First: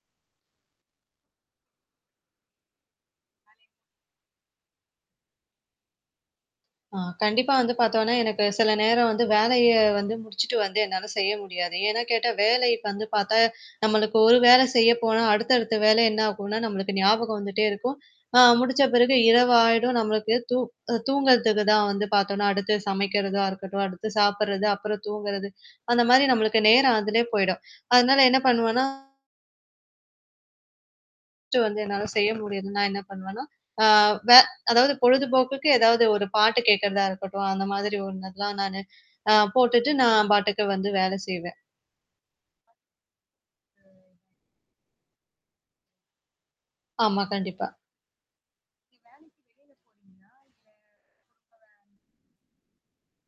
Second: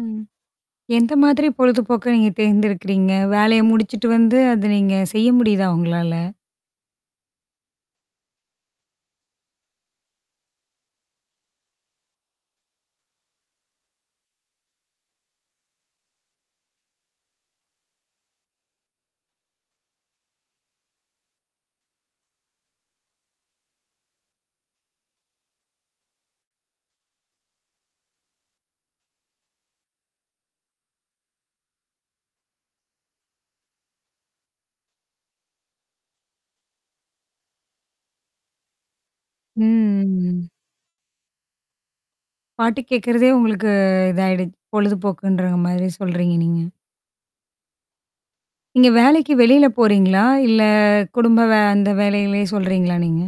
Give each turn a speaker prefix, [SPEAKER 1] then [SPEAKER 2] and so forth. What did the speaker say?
[SPEAKER 1] ம். எந்த மாதிரி பொழுதுபோக்க நீங்க தேர்ந்தெடுக்கிறீங்க? வேலய
[SPEAKER 2] [unintelligible]
[SPEAKER 1] முடிச்சுட்டு வந்து அத நீங்க செய்ய முடியுதா உங்களால?
[SPEAKER 2] ஆ கண்டிப்பா வந்து பாத்தோன்னா, எனக்கு சில நேரம் வந்து வேலைய வந்து முடிச்சுட்டு வந்து என்னால செய்ய முடியாது. ஏன்னா கேட்டா வேலை வந்து பாத்தா நம்மளுக்கு ஒரு வேலை செய்ய போனா அடுத்த அடுத்த வேலை என்ன ஆகும்னா, நம்மளுக்கு ஞாபகம் வந்துட்டே இருக்கும். அ முடிச்ச பிறகு இரவு ஆயிடும். நம்மளுக்கு தூ தூங்குறதுக்கு தான் வந்து பாத்தோன்னா, அடுத்து சமைக்கிறதா இருக்கட்டும், அடுத்து சாப்பறது அப்புறம் தூங்குறது, அந்த மாரி நம்மளுக்கு நேரம் அதுலே போயிடும். அதனால என்ன பண்ணுவேன்னா ஃபர்ஸ்ட் வந்து என்னால செய்ய முடியது நான் என்ன பண்ணுவேன்னா, அ வே அதாவது பொழுதுபோக்குக்கு ஏதாவது ஒரு பாட்டு கேக்கறதா இருக்கட்டும். அந்த மாதிரி ஒண்ணுெல்லாம் நானு அ போட்டுட்டு நான்
[SPEAKER 1] ம்.
[SPEAKER 2] பாட்டுக்கு வந்து வேல செய்வன்.
[SPEAKER 1] பாட்டு கேட்கறதே உங்களுக்கு
[SPEAKER 2] ம்.
[SPEAKER 1] இதாயிடுச்சு. பொழுதுபோக்குன்ற மாதிரி சொல்றீங்க நீங்க?
[SPEAKER 2] ஆமா, கண்டிப்பா.
[SPEAKER 1] நீங்க வேலைக்கு வெளியில போறீங்களா? இல்ல குடும்ப வே
[SPEAKER 2] [unintelligible]
[SPEAKER 1] அந்த வேலயிலயே சொல்றீங்களா நீங்க?